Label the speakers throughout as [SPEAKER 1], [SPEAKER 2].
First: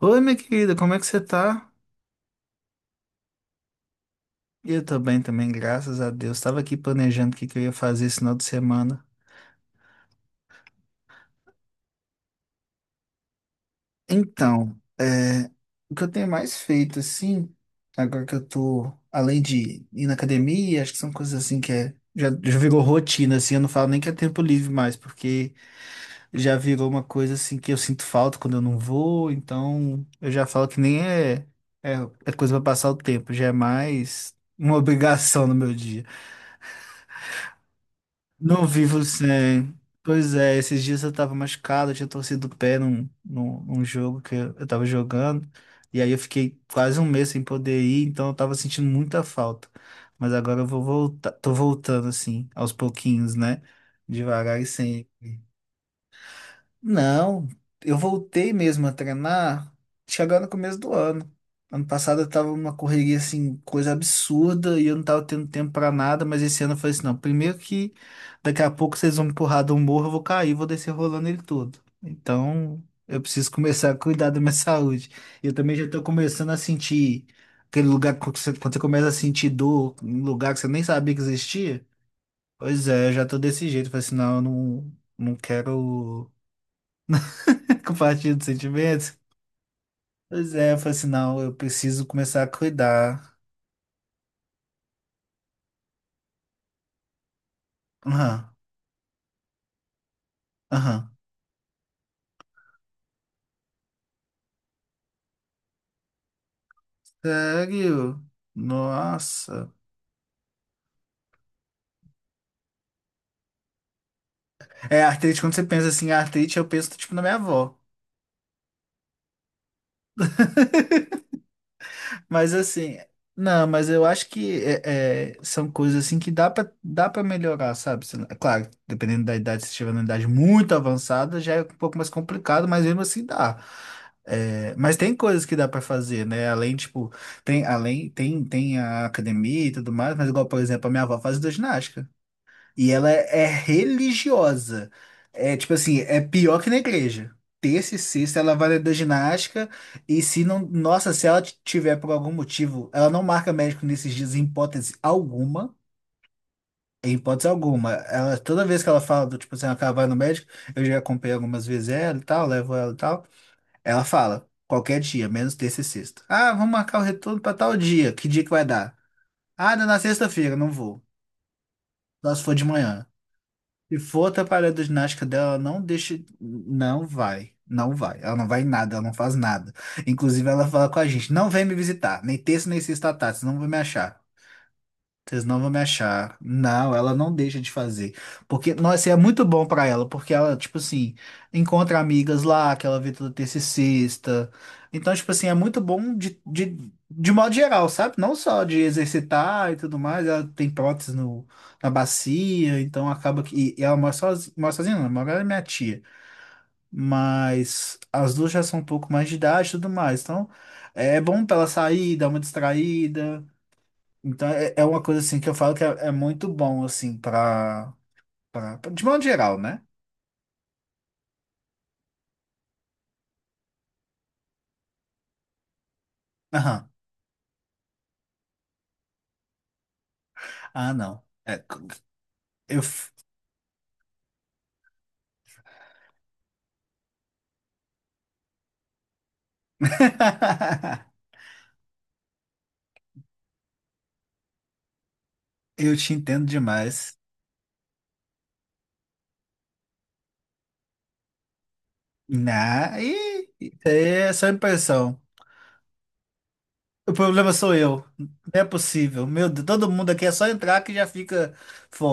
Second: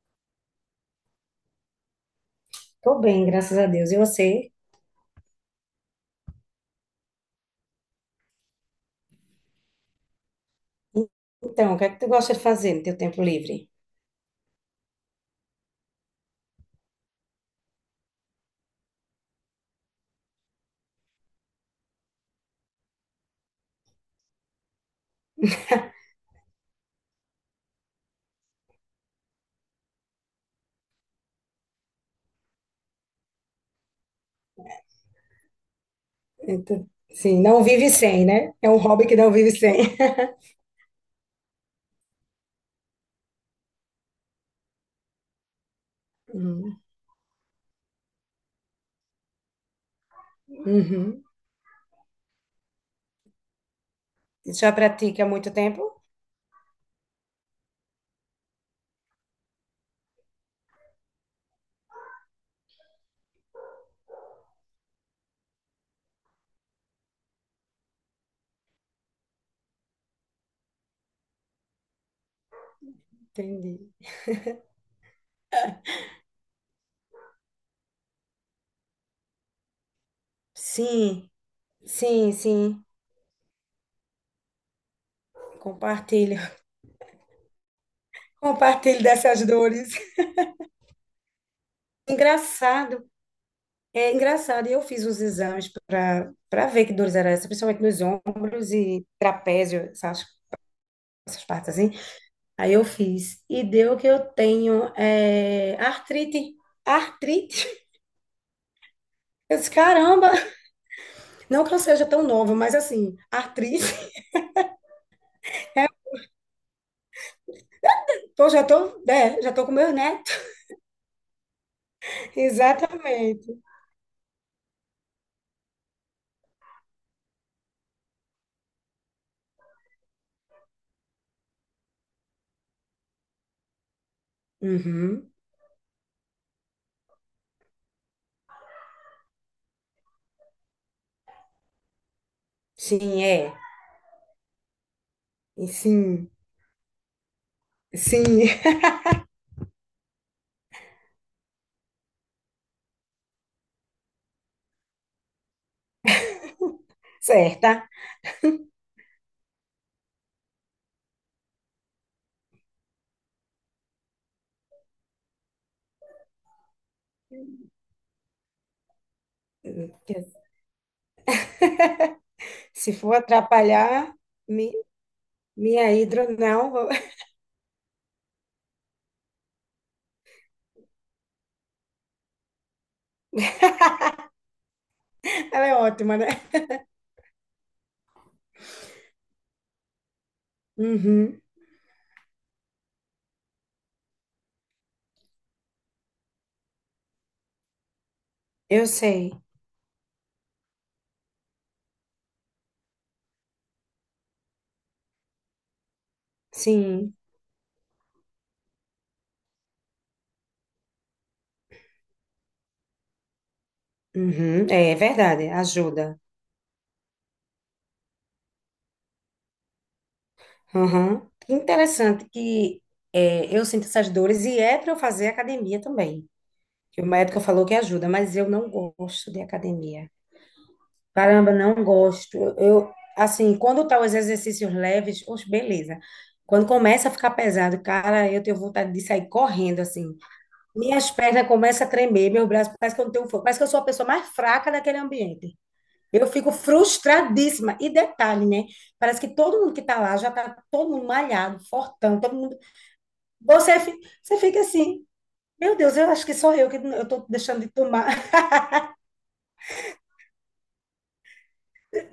[SPEAKER 1] Oi, minha querida, como é que você tá?
[SPEAKER 2] Tô bem, graças a Deus. E você?
[SPEAKER 1] Eu tô bem também, graças a Deus. Tava aqui planejando o que que eu ia fazer esse final de semana.
[SPEAKER 2] Então, o que é que tu gosta de fazer no teu tempo livre?
[SPEAKER 1] Então, o que eu tenho mais feito, assim, agora que eu tô, além de ir na academia, acho que são coisas assim que já virou rotina, assim, eu não falo nem que é tempo livre mais, porque já virou uma coisa, assim, que eu sinto falta quando eu não vou, então eu já falo que nem é, é coisa pra passar o tempo, já é mais uma obrigação no meu dia.
[SPEAKER 2] Então, sim, não vive sem, né?
[SPEAKER 1] Não
[SPEAKER 2] É um
[SPEAKER 1] vi
[SPEAKER 2] hobby que não vive
[SPEAKER 1] você.
[SPEAKER 2] sem.
[SPEAKER 1] Pois é, esses dias eu tava machucado, eu tinha torcido o pé num jogo que eu tava jogando. E aí eu fiquei
[SPEAKER 2] Uhum.
[SPEAKER 1] quase um mês sem poder ir, então eu tava sentindo muita falta. Mas agora eu vou
[SPEAKER 2] Uhum.
[SPEAKER 1] voltar, tô voltando assim, aos pouquinhos, né? Devagar e
[SPEAKER 2] Já
[SPEAKER 1] sem.
[SPEAKER 2] pratica há muito tempo?
[SPEAKER 1] Não, eu voltei mesmo a treinar chegando no começo do ano. Ano passado eu tava numa correria assim, coisa absurda, e eu não tava tendo tempo pra nada, mas esse ano eu falei assim, não, primeiro que daqui a pouco vocês vão me empurrar de um morro, eu vou cair, vou descer rolando ele todo. Então, eu preciso começar
[SPEAKER 2] Entendi.
[SPEAKER 1] a cuidar da minha saúde. E eu também já tô começando a sentir aquele lugar que quando você começa a sentir dor, um lugar que você nem sabia que
[SPEAKER 2] Sim,
[SPEAKER 1] existia.
[SPEAKER 2] sim, sim.
[SPEAKER 1] Pois é, eu já tô desse jeito, falei assim, não, eu não, não quero.
[SPEAKER 2] Compartilho.
[SPEAKER 1] Compartilho de
[SPEAKER 2] Compartilho
[SPEAKER 1] sentimentos?
[SPEAKER 2] dessas dores.
[SPEAKER 1] Pois é, eu falei assim, não, eu preciso começar a
[SPEAKER 2] Engraçado.
[SPEAKER 1] cuidar.
[SPEAKER 2] É engraçado. E eu fiz os exames para ver que dores eram essas, principalmente nos
[SPEAKER 1] Aham,
[SPEAKER 2] ombros e trapézio, essas,
[SPEAKER 1] aham.
[SPEAKER 2] essas partes assim. Aí eu fiz. E deu que eu tenho é, artrite. Artrite?
[SPEAKER 1] Sério?
[SPEAKER 2] Eu disse,
[SPEAKER 1] Nossa.
[SPEAKER 2] caramba! Não que eu seja tão nova, mas assim, artrite.
[SPEAKER 1] É, artrite, quando você
[SPEAKER 2] É,
[SPEAKER 1] pensa assim, artrite, eu penso, tipo, na minha avó.
[SPEAKER 2] já tô com meu neto.
[SPEAKER 1] Mas assim,
[SPEAKER 2] Exatamente.
[SPEAKER 1] não, mas eu acho que são coisas assim que dá para melhorar, sabe? É claro, dependendo da idade, se estiver numa idade muito avançada, já é um pouco mais complicado, mas mesmo assim dá. É, mas tem
[SPEAKER 2] Uhum.
[SPEAKER 1] coisas que dá pra fazer, né? Além, tipo, tem, além, tem a academia e tudo mais, mas igual, por exemplo, a minha avó faz hidroginástica. E ela
[SPEAKER 2] Sim,
[SPEAKER 1] é
[SPEAKER 2] é.
[SPEAKER 1] religiosa. É
[SPEAKER 2] E
[SPEAKER 1] tipo assim, é
[SPEAKER 2] sim,
[SPEAKER 1] pior que na igreja. Terça e
[SPEAKER 2] sim,
[SPEAKER 1] sexta ela vai da ginástica e se não, nossa, se ela tiver por algum motivo, ela não marca médico nesses dias em hipótese alguma, em hipótese
[SPEAKER 2] certa.
[SPEAKER 1] alguma. Ela toda vez que ela fala do tipo assim, ela vai no médico, eu já acompanhei algumas vezes ela e tal, levo ela e tal. Ela fala qualquer dia, menos terça e sexta. Ah, vamos marcar o retorno para tal dia. Que dia que vai dar? Ah, dá na sexta-feira, não vou. Só se for de
[SPEAKER 2] Se
[SPEAKER 1] manhã.
[SPEAKER 2] for
[SPEAKER 1] Se
[SPEAKER 2] atrapalhar,
[SPEAKER 1] for atrapalhar
[SPEAKER 2] mi-
[SPEAKER 1] a ginástica dela, ela não
[SPEAKER 2] minha
[SPEAKER 1] deixa.
[SPEAKER 2] hidro, não, vou-
[SPEAKER 1] Não vai. Não vai. Ela não vai em nada, ela não faz nada. Inclusive, ela fala com a gente: não vem me visitar, nem terça, nem sexta à tarde, senão não vai me achar. Vocês não
[SPEAKER 2] ela
[SPEAKER 1] vão
[SPEAKER 2] é
[SPEAKER 1] me
[SPEAKER 2] ótima,
[SPEAKER 1] achar.
[SPEAKER 2] né?
[SPEAKER 1] Não, ela não deixa de fazer. Porque, nossa, é muito bom pra ela, porque ela, tipo assim,
[SPEAKER 2] Uhum.
[SPEAKER 1] encontra amigas lá, que ela vê toda terça e sexta. Então, tipo assim, é muito bom de modo geral, sabe? Não só de
[SPEAKER 2] Eu sei.
[SPEAKER 1] exercitar e tudo mais, ela tem prótese no, na bacia, então acaba que. E ela mora sozinha, não, mora ela e minha tia.
[SPEAKER 2] Sim.
[SPEAKER 1] Mas as duas já são um pouco mais de idade e tudo mais. Então, é bom pra ela sair, dar uma distraída. Então
[SPEAKER 2] Uhum.
[SPEAKER 1] é
[SPEAKER 2] é
[SPEAKER 1] uma coisa assim
[SPEAKER 2] verdade,
[SPEAKER 1] que eu falo que é
[SPEAKER 2] ajuda.
[SPEAKER 1] muito bom assim para de modo geral, né?
[SPEAKER 2] Aham. Que interessante que eu sinto essas dores e é para eu fazer academia também.
[SPEAKER 1] Aham.
[SPEAKER 2] Que o médico falou que ajuda, mas eu não gosto de academia.
[SPEAKER 1] Ah, não.
[SPEAKER 2] Caramba,
[SPEAKER 1] É,
[SPEAKER 2] não gosto.
[SPEAKER 1] eu
[SPEAKER 2] Eu,
[SPEAKER 1] f-
[SPEAKER 2] assim, quando tá os exercícios leves, oxe, beleza. Quando começa a ficar pesado, cara, eu tenho vontade de sair correndo, assim. Minhas pernas começam a tremer, meus braços, parece que eu não tenho força, parece que eu sou a pessoa mais fraca daquele ambiente.
[SPEAKER 1] eu te
[SPEAKER 2] Eu
[SPEAKER 1] entendo
[SPEAKER 2] fico
[SPEAKER 1] demais.
[SPEAKER 2] frustradíssima. E detalhe, né? Parece que todo mundo que tá lá já tá todo mundo malhado, fortão, todo mundo.
[SPEAKER 1] Na e
[SPEAKER 2] Você,
[SPEAKER 1] isso aí
[SPEAKER 2] fi-
[SPEAKER 1] é
[SPEAKER 2] você
[SPEAKER 1] só
[SPEAKER 2] fica assim,
[SPEAKER 1] impressão.
[SPEAKER 2] meu Deus, eu acho que sou eu que não- eu
[SPEAKER 1] O
[SPEAKER 2] tô
[SPEAKER 1] problema
[SPEAKER 2] deixando de
[SPEAKER 1] sou eu.
[SPEAKER 2] tomar.
[SPEAKER 1] Não é possível. Meu Deus, todo mundo aqui é só entrar que já fica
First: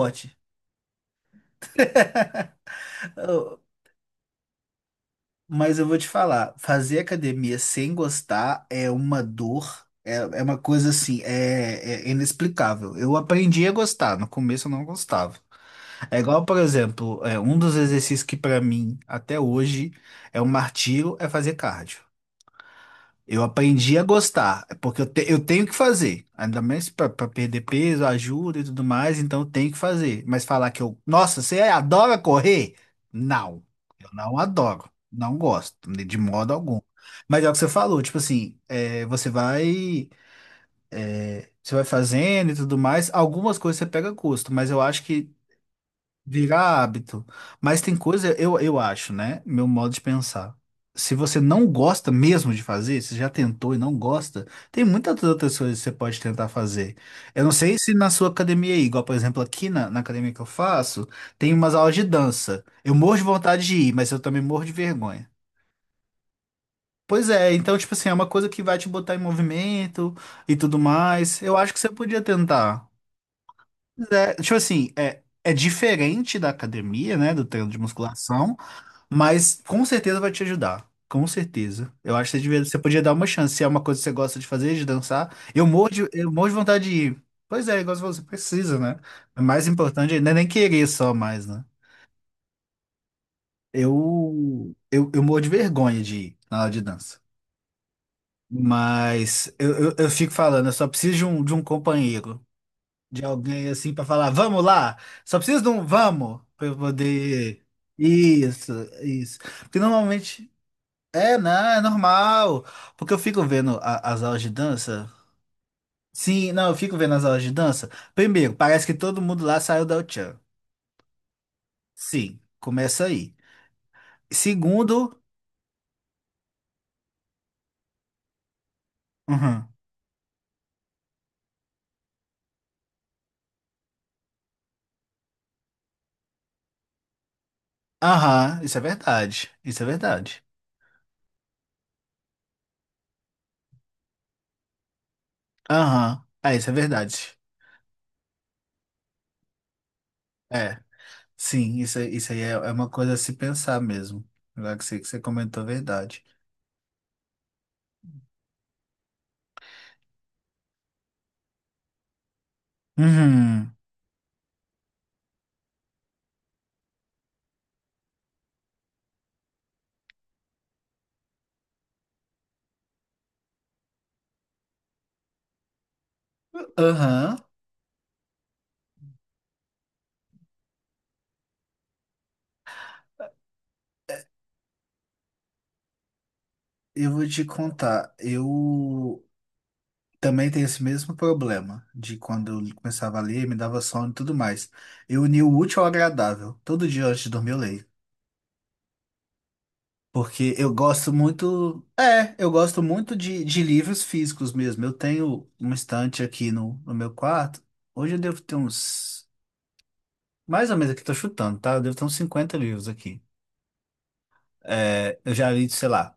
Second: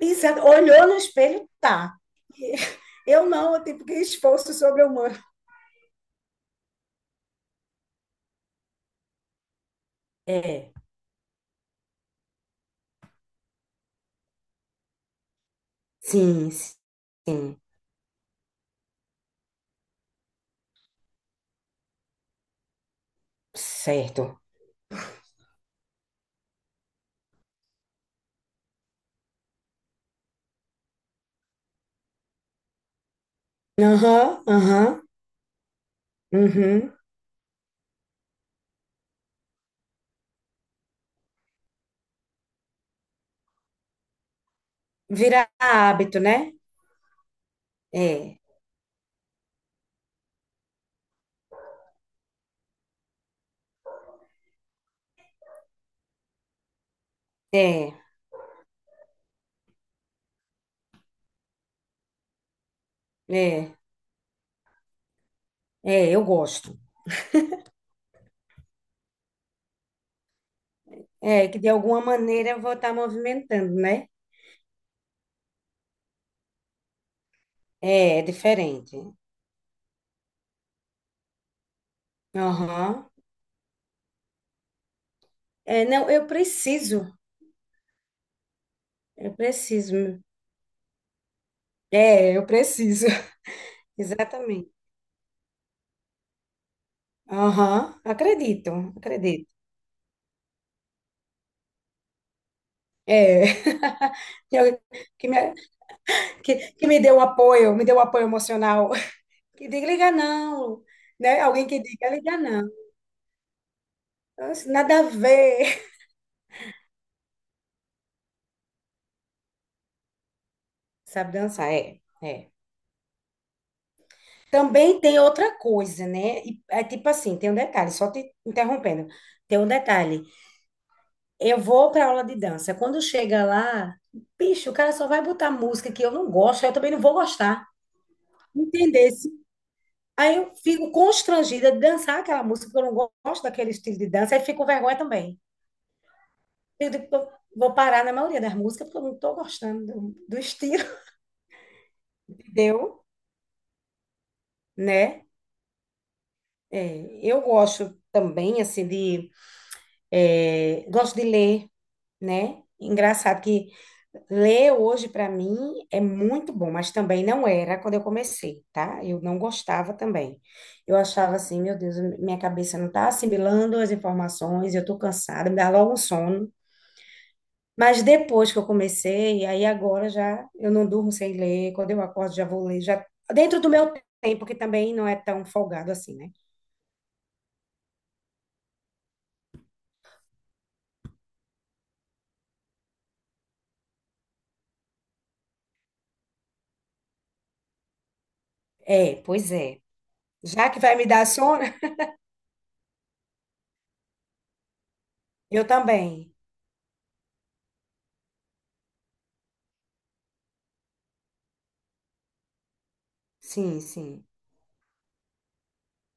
[SPEAKER 2] E você olhou no espelho, tá. E eu não, eu tipo, que esforço sobre-humano.
[SPEAKER 1] Mas eu vou te falar, fazer academia sem gostar é uma dor, é uma
[SPEAKER 2] É,
[SPEAKER 1] coisa assim, é inexplicável. Eu aprendi a gostar, no começo eu não gostava. É igual,
[SPEAKER 2] sim,
[SPEAKER 1] por exemplo,
[SPEAKER 2] sim,
[SPEAKER 1] um dos exercícios que pra mim, até hoje, é um martírio, é fazer cardio. Eu aprendi a
[SPEAKER 2] certo.
[SPEAKER 1] gostar, porque eu tenho que fazer, ainda mais para perder peso, ajuda e tudo mais, então eu tenho que fazer. Mas falar que eu, nossa, você adora correr? Não, eu
[SPEAKER 2] Aham,
[SPEAKER 1] não adoro,
[SPEAKER 2] aham,
[SPEAKER 1] não gosto, de modo algum.
[SPEAKER 2] uhum.
[SPEAKER 1] Mas é o que você falou, tipo assim, você vai fazendo e tudo mais, algumas coisas você pega gosto, mas eu acho que
[SPEAKER 2] Vira hábito, né?
[SPEAKER 1] virar hábito. Mas tem coisa,
[SPEAKER 2] É,
[SPEAKER 1] eu acho, né? Meu modo de pensar. Se você não gosta mesmo de fazer, se já tentou e não gosta, tem muitas outras coisas que você pode tentar fazer. Eu não sei se
[SPEAKER 2] é,
[SPEAKER 1] na sua academia aí, igual por exemplo aqui na academia que eu faço, tem umas aulas de dança. Eu morro de vontade
[SPEAKER 2] é,
[SPEAKER 1] de ir, mas eu também morro de vergonha.
[SPEAKER 2] é, eu gosto.
[SPEAKER 1] Pois é, então, tipo assim, é uma coisa que vai te botar em movimento e tudo mais.
[SPEAKER 2] É,
[SPEAKER 1] Eu
[SPEAKER 2] que de
[SPEAKER 1] acho que você
[SPEAKER 2] alguma
[SPEAKER 1] podia
[SPEAKER 2] maneira eu vou
[SPEAKER 1] tentar.
[SPEAKER 2] estar movimentando, né?
[SPEAKER 1] É, tipo assim, é diferente da academia, né? Do treino de
[SPEAKER 2] É, é
[SPEAKER 1] musculação.
[SPEAKER 2] diferente.
[SPEAKER 1] Mas com certeza vai te ajudar. Com certeza. Eu acho que você você
[SPEAKER 2] Aham.
[SPEAKER 1] podia dar uma chance. Se é uma coisa que você gosta de fazer, de dançar. Eu
[SPEAKER 2] É,
[SPEAKER 1] morro de,
[SPEAKER 2] não, eu
[SPEAKER 1] eu morro de vontade de
[SPEAKER 2] preciso,
[SPEAKER 1] ir. Pois é, igual você falou, você precisa, né?
[SPEAKER 2] eu
[SPEAKER 1] O mais
[SPEAKER 2] preciso.
[SPEAKER 1] importante não é nem querer só mais, né?
[SPEAKER 2] É, eu preciso. Exatamente.
[SPEAKER 1] Eu morro de vergonha de ir na aula de dança.
[SPEAKER 2] Aham, acredito, acredito.
[SPEAKER 1] Mas eu fico falando, eu só preciso de um companheiro, de
[SPEAKER 2] É.
[SPEAKER 1] alguém assim pra falar,
[SPEAKER 2] Que,
[SPEAKER 1] vamos
[SPEAKER 2] eu-
[SPEAKER 1] lá!
[SPEAKER 2] que
[SPEAKER 1] Só
[SPEAKER 2] me,
[SPEAKER 1] preciso de um vamos pra eu
[SPEAKER 2] que me deu um
[SPEAKER 1] poder.
[SPEAKER 2] apoio, me deu um apoio
[SPEAKER 1] Isso,
[SPEAKER 2] emocional.
[SPEAKER 1] isso.
[SPEAKER 2] Que
[SPEAKER 1] Porque
[SPEAKER 2] diga, liga
[SPEAKER 1] normalmente.
[SPEAKER 2] não,
[SPEAKER 1] É,
[SPEAKER 2] né?
[SPEAKER 1] não,
[SPEAKER 2] Alguém que
[SPEAKER 1] é
[SPEAKER 2] diga, liga
[SPEAKER 1] normal.
[SPEAKER 2] não.
[SPEAKER 1] Porque eu fico vendo as aulas de
[SPEAKER 2] Nossa, nada a
[SPEAKER 1] dança.
[SPEAKER 2] ver.
[SPEAKER 1] Sim, não, eu fico vendo as aulas de dança. Primeiro, parece que todo mundo lá saiu da Uchan.
[SPEAKER 2] Sabe dançar, é.
[SPEAKER 1] Sim,
[SPEAKER 2] É.
[SPEAKER 1] começa aí.
[SPEAKER 2] Também
[SPEAKER 1] Segundo.
[SPEAKER 2] tem outra coisa, né? É tipo assim, tem um detalhe, só te interrompendo. Tem um
[SPEAKER 1] Uhum.
[SPEAKER 2] detalhe. Eu vou para aula de dança. Quando chega lá, bicho, o cara só vai botar música que eu não gosto, aí eu também não vou gostar.
[SPEAKER 1] Aham, isso é
[SPEAKER 2] Entendesse?
[SPEAKER 1] verdade. Isso é
[SPEAKER 2] Aí
[SPEAKER 1] verdade.
[SPEAKER 2] eu fico constrangida de dançar aquela música, porque eu não gosto daquele estilo de dança, aí fico com vergonha também.
[SPEAKER 1] Aham, isso é
[SPEAKER 2] Eu digo, eu
[SPEAKER 1] verdade.
[SPEAKER 2] vou parar na maioria das músicas, porque eu não estou gostando do
[SPEAKER 1] É,
[SPEAKER 2] estilo.
[SPEAKER 1] sim, isso, isso aí é uma
[SPEAKER 2] Entendeu?
[SPEAKER 1] coisa a se pensar mesmo. Agora que você
[SPEAKER 2] Né?
[SPEAKER 1] comentou a verdade.
[SPEAKER 2] É, eu gosto também, assim, de. É, gosto de ler. Né? Engraçado que
[SPEAKER 1] Uhum.
[SPEAKER 2] ler hoje para mim é muito bom, mas também não era quando eu comecei, tá? Eu não gostava também. Eu achava assim, meu Deus, minha cabeça não tá assimilando as informações, eu tô cansada, me dá logo um sono.
[SPEAKER 1] Aham,
[SPEAKER 2] Mas depois que eu comecei, aí agora já eu não durmo sem ler, quando eu acordo já vou ler, já dentro do meu tempo, que também não é tão folgado assim, né?
[SPEAKER 1] eu vou te contar. Eu. Também tem esse mesmo problema de quando eu começava a ler, me dava sono e tudo mais. Eu uni o útil ao agradável. Todo dia antes de dormir eu leio.
[SPEAKER 2] É, pois é.
[SPEAKER 1] Porque
[SPEAKER 2] Já
[SPEAKER 1] eu
[SPEAKER 2] que vai me
[SPEAKER 1] gosto
[SPEAKER 2] dar sono,
[SPEAKER 1] muito. É, eu gosto muito de livros físicos mesmo. Eu tenho
[SPEAKER 2] eu
[SPEAKER 1] uma estante
[SPEAKER 2] também.
[SPEAKER 1] aqui no meu quarto. Hoje eu devo ter uns. Mais ou menos aqui, tô chutando, tá? Eu devo ter uns 50 livros aqui.
[SPEAKER 2] Sim, sim,
[SPEAKER 1] É, eu já li, sei lá,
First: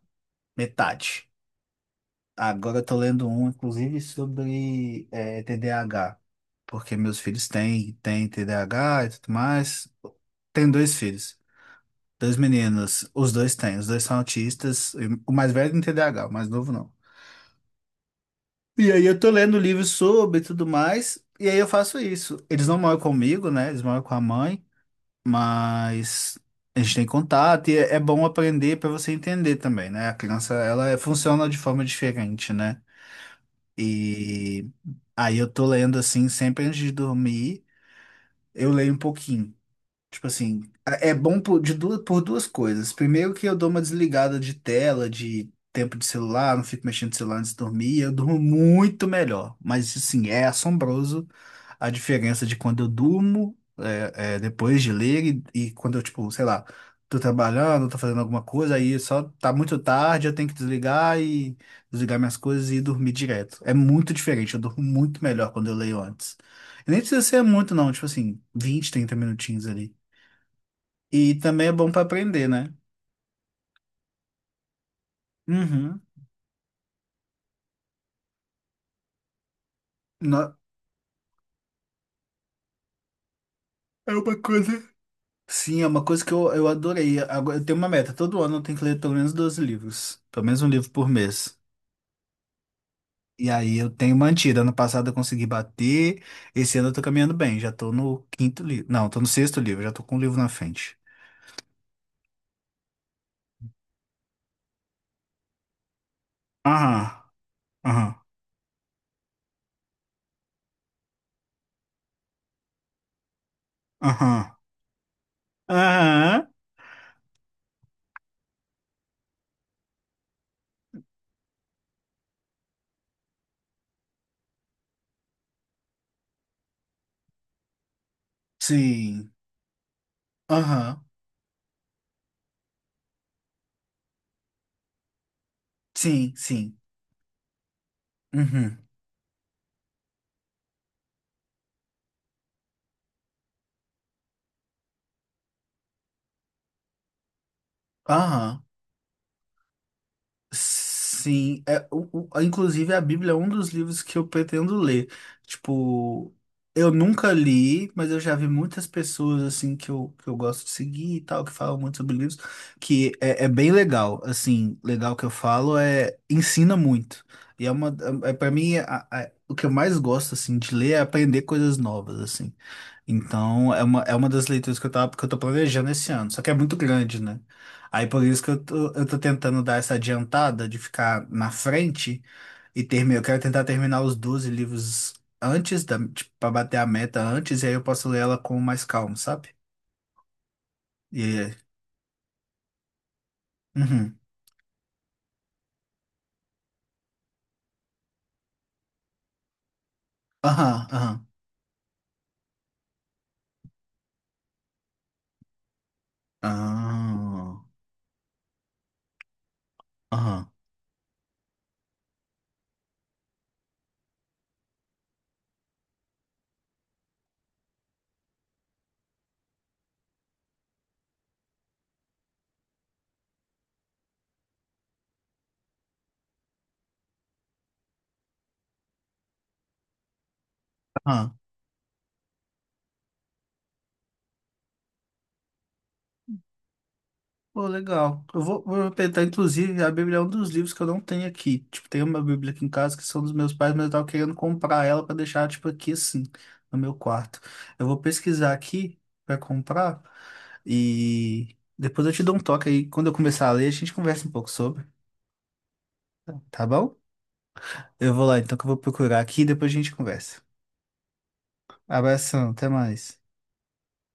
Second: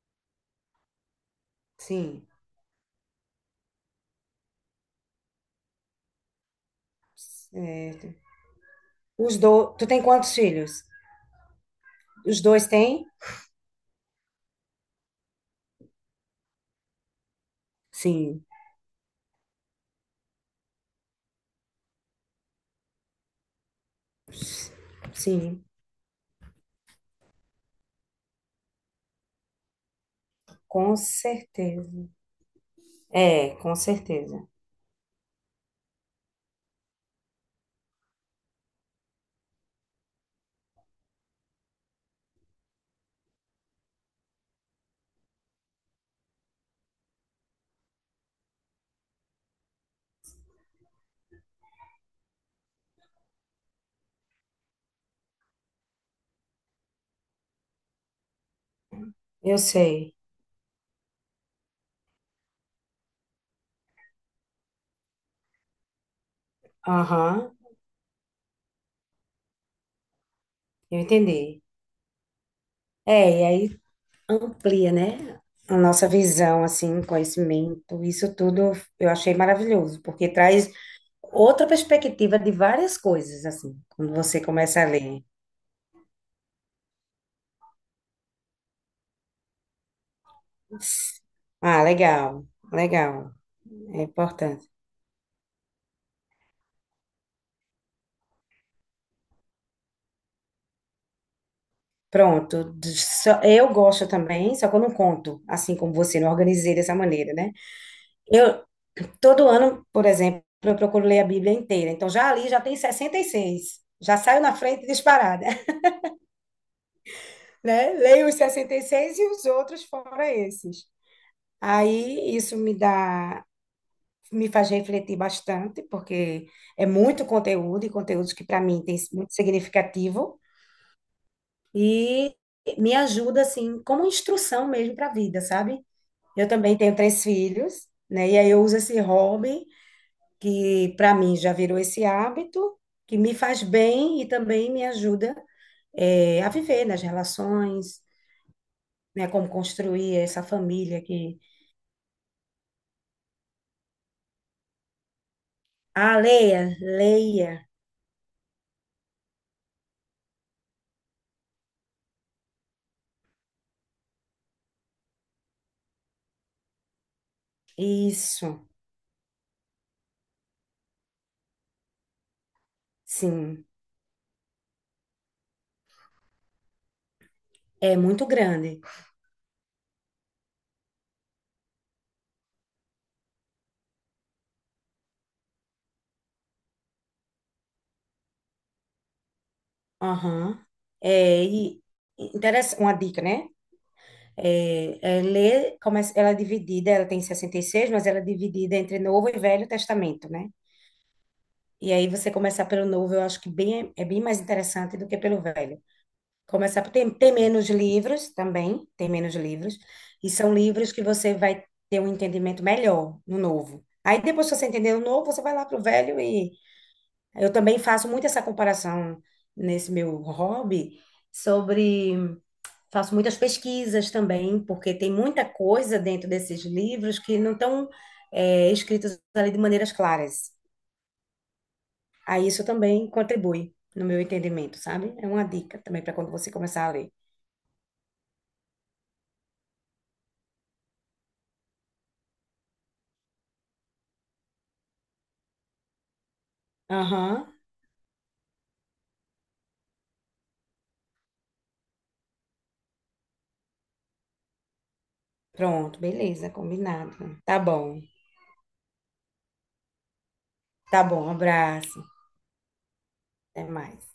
[SPEAKER 1] metade.
[SPEAKER 2] sim.
[SPEAKER 1] Agora eu tô lendo um, inclusive, sobre TDAH. Porque meus filhos têm,
[SPEAKER 2] Certo.
[SPEAKER 1] têm TDAH e tudo
[SPEAKER 2] Os dois. Tu
[SPEAKER 1] mais.
[SPEAKER 2] tem quantos
[SPEAKER 1] Tenho
[SPEAKER 2] filhos?
[SPEAKER 1] dois filhos, dois
[SPEAKER 2] Os dois têm?
[SPEAKER 1] meninos, os dois têm, os dois são autistas, e o mais velho tem TDAH, o mais novo não.
[SPEAKER 2] Sim.
[SPEAKER 1] E aí eu tô lendo livros sobre e tudo mais, e aí eu faço isso. Eles não moram comigo, né? Eles moram com a mãe,
[SPEAKER 2] Sim,
[SPEAKER 1] mas a gente tem contato e é bom aprender para você entender também, né? A criança,
[SPEAKER 2] com
[SPEAKER 1] funciona de forma
[SPEAKER 2] certeza.
[SPEAKER 1] diferente, né?
[SPEAKER 2] É, com certeza.
[SPEAKER 1] E aí eu tô lendo assim, sempre antes de dormir, eu leio um pouquinho. Tipo assim, é bom por, por duas coisas. Primeiro que eu dou uma desligada de tela, de tempo de celular, não fico mexendo no celular antes de dormir, eu durmo muito melhor. Mas assim, é assombroso a diferença de quando eu durmo depois de ler e quando eu, tipo, sei lá, tô trabalhando, tô fazendo alguma coisa, aí só tá
[SPEAKER 2] Eu
[SPEAKER 1] muito
[SPEAKER 2] sei.
[SPEAKER 1] tarde, eu tenho que desligar e desligar minhas coisas e dormir direto. É muito diferente, eu durmo muito melhor quando eu leio antes. E nem precisa
[SPEAKER 2] Aham,
[SPEAKER 1] ser muito, não, tipo assim, 20 30 minutinhos ali.
[SPEAKER 2] eu
[SPEAKER 1] E
[SPEAKER 2] entendi.
[SPEAKER 1] também é bom pra aprender, né?
[SPEAKER 2] É, e aí amplia, né? A
[SPEAKER 1] Uhum.
[SPEAKER 2] nossa visão, assim, conhecimento, isso tudo eu achei maravilhoso, porque
[SPEAKER 1] No-
[SPEAKER 2] traz outra perspectiva de várias coisas, assim,
[SPEAKER 1] É
[SPEAKER 2] quando você
[SPEAKER 1] uma
[SPEAKER 2] começa a
[SPEAKER 1] coisa.
[SPEAKER 2] ler.
[SPEAKER 1] Sim, é uma coisa que eu adorei. Agora, eu tenho uma meta. Todo ano eu tenho que ler pelo menos 12 livros. Pelo menos um livro por mês.
[SPEAKER 2] Ah, legal, legal,
[SPEAKER 1] E aí eu
[SPEAKER 2] é
[SPEAKER 1] tenho mantido.
[SPEAKER 2] importante.
[SPEAKER 1] Ano passado eu consegui bater. Esse ano eu tô caminhando bem. Já tô no quinto livro. Não, tô no sexto livro. Já tô com um livro na frente.
[SPEAKER 2] Pronto, eu gosto também, só que eu não conto, assim como você, não organizei dessa
[SPEAKER 1] Aham,
[SPEAKER 2] maneira, né?
[SPEAKER 1] aham,
[SPEAKER 2] Eu, todo ano, por exemplo, eu procuro ler a Bíblia inteira, então já ali já tem 66, já saio
[SPEAKER 1] aham.
[SPEAKER 2] na frente disparada,
[SPEAKER 1] Aham.
[SPEAKER 2] né? Leio os 66 e os outros fora esses. Aí isso me faz refletir bastante, porque é muito conteúdo, e conteúdos que para mim tem
[SPEAKER 1] Sim.
[SPEAKER 2] muito significativo,
[SPEAKER 1] Aham.
[SPEAKER 2] e me ajuda, assim, como instrução mesmo para a vida, sabe?
[SPEAKER 1] Sim,
[SPEAKER 2] Eu
[SPEAKER 1] sim.
[SPEAKER 2] também tenho três filhos, né? E aí eu
[SPEAKER 1] Uhum.
[SPEAKER 2] uso esse hobby que para mim já virou esse hábito que me faz bem e também me ajuda a viver nas relações,
[SPEAKER 1] Aham.
[SPEAKER 2] né? Como construir essa família que
[SPEAKER 1] Sim, inclusive a Bíblia é um dos livros que eu pretendo ler.
[SPEAKER 2] ah,
[SPEAKER 1] Tipo,
[SPEAKER 2] leia,
[SPEAKER 1] eu nunca
[SPEAKER 2] leia
[SPEAKER 1] li, mas eu já vi muitas pessoas assim que eu gosto de seguir e tal, que falam muito sobre livros, que é bem legal. Assim, legal que eu falo é ensina muito. E para
[SPEAKER 2] isso,
[SPEAKER 1] mim, o que eu mais gosto assim de ler é aprender coisas novas, assim.
[SPEAKER 2] sim,
[SPEAKER 1] Então, é uma das leituras que eu tô planejando esse ano, só que é muito grande, né?
[SPEAKER 2] é
[SPEAKER 1] Aí por
[SPEAKER 2] muito
[SPEAKER 1] isso que eu
[SPEAKER 2] grande.
[SPEAKER 1] tô, eu tô tentando dar essa adiantada de ficar na frente e terminar. Eu quero tentar terminar os 12 livros antes da, tipo, pra bater a meta antes, e aí eu posso ler ela com mais calma, sabe?
[SPEAKER 2] Aham.
[SPEAKER 1] E
[SPEAKER 2] É,
[SPEAKER 1] aí.
[SPEAKER 2] e interessa uma dica, né?
[SPEAKER 1] Uhum.
[SPEAKER 2] É ler, começa, ela é dividida, ela tem 66, mas ela é dividida entre Novo e Velho Testamento, né?
[SPEAKER 1] Aham, aham.
[SPEAKER 2] E aí você começar pelo novo, eu acho que é bem mais interessante do que pelo velho. Começar tem
[SPEAKER 1] Ah,
[SPEAKER 2] menos livros também, tem menos livros, e
[SPEAKER 1] Aham.
[SPEAKER 2] são livros que você vai ter um entendimento melhor no novo. Aí depois que você entender o novo, você vai lá pro velho e eu também faço muito essa comparação nesse meu hobby sobre faço muitas pesquisas também, porque tem muita coisa dentro desses livros que não estão escritos ali de maneiras claras.
[SPEAKER 1] Aham.
[SPEAKER 2] Aí isso também contribui, no meu entendimento, sabe? É uma dica também para quando você começar a ler.
[SPEAKER 1] Pô, legal. Eu vou tentar, inclusive, a Bíblia é um dos livros que eu não tenho aqui. Tipo, tem uma Bíblia aqui em casa que são dos meus pais, mas eu tava querendo comprar ela pra deixar, tipo, aqui assim, no meu quarto.
[SPEAKER 2] Aham,
[SPEAKER 1] Eu vou pesquisar aqui pra comprar e depois eu te dou um toque aí. Quando eu começar a ler, a gente conversa um pouco sobre,
[SPEAKER 2] pronto, beleza,
[SPEAKER 1] tá bom?
[SPEAKER 2] combinado. Tá bom,
[SPEAKER 1] Eu vou lá então, que eu vou procurar aqui e depois a gente conversa.
[SPEAKER 2] tá bom, abraço,
[SPEAKER 1] Abração, até mais.
[SPEAKER 2] até mais.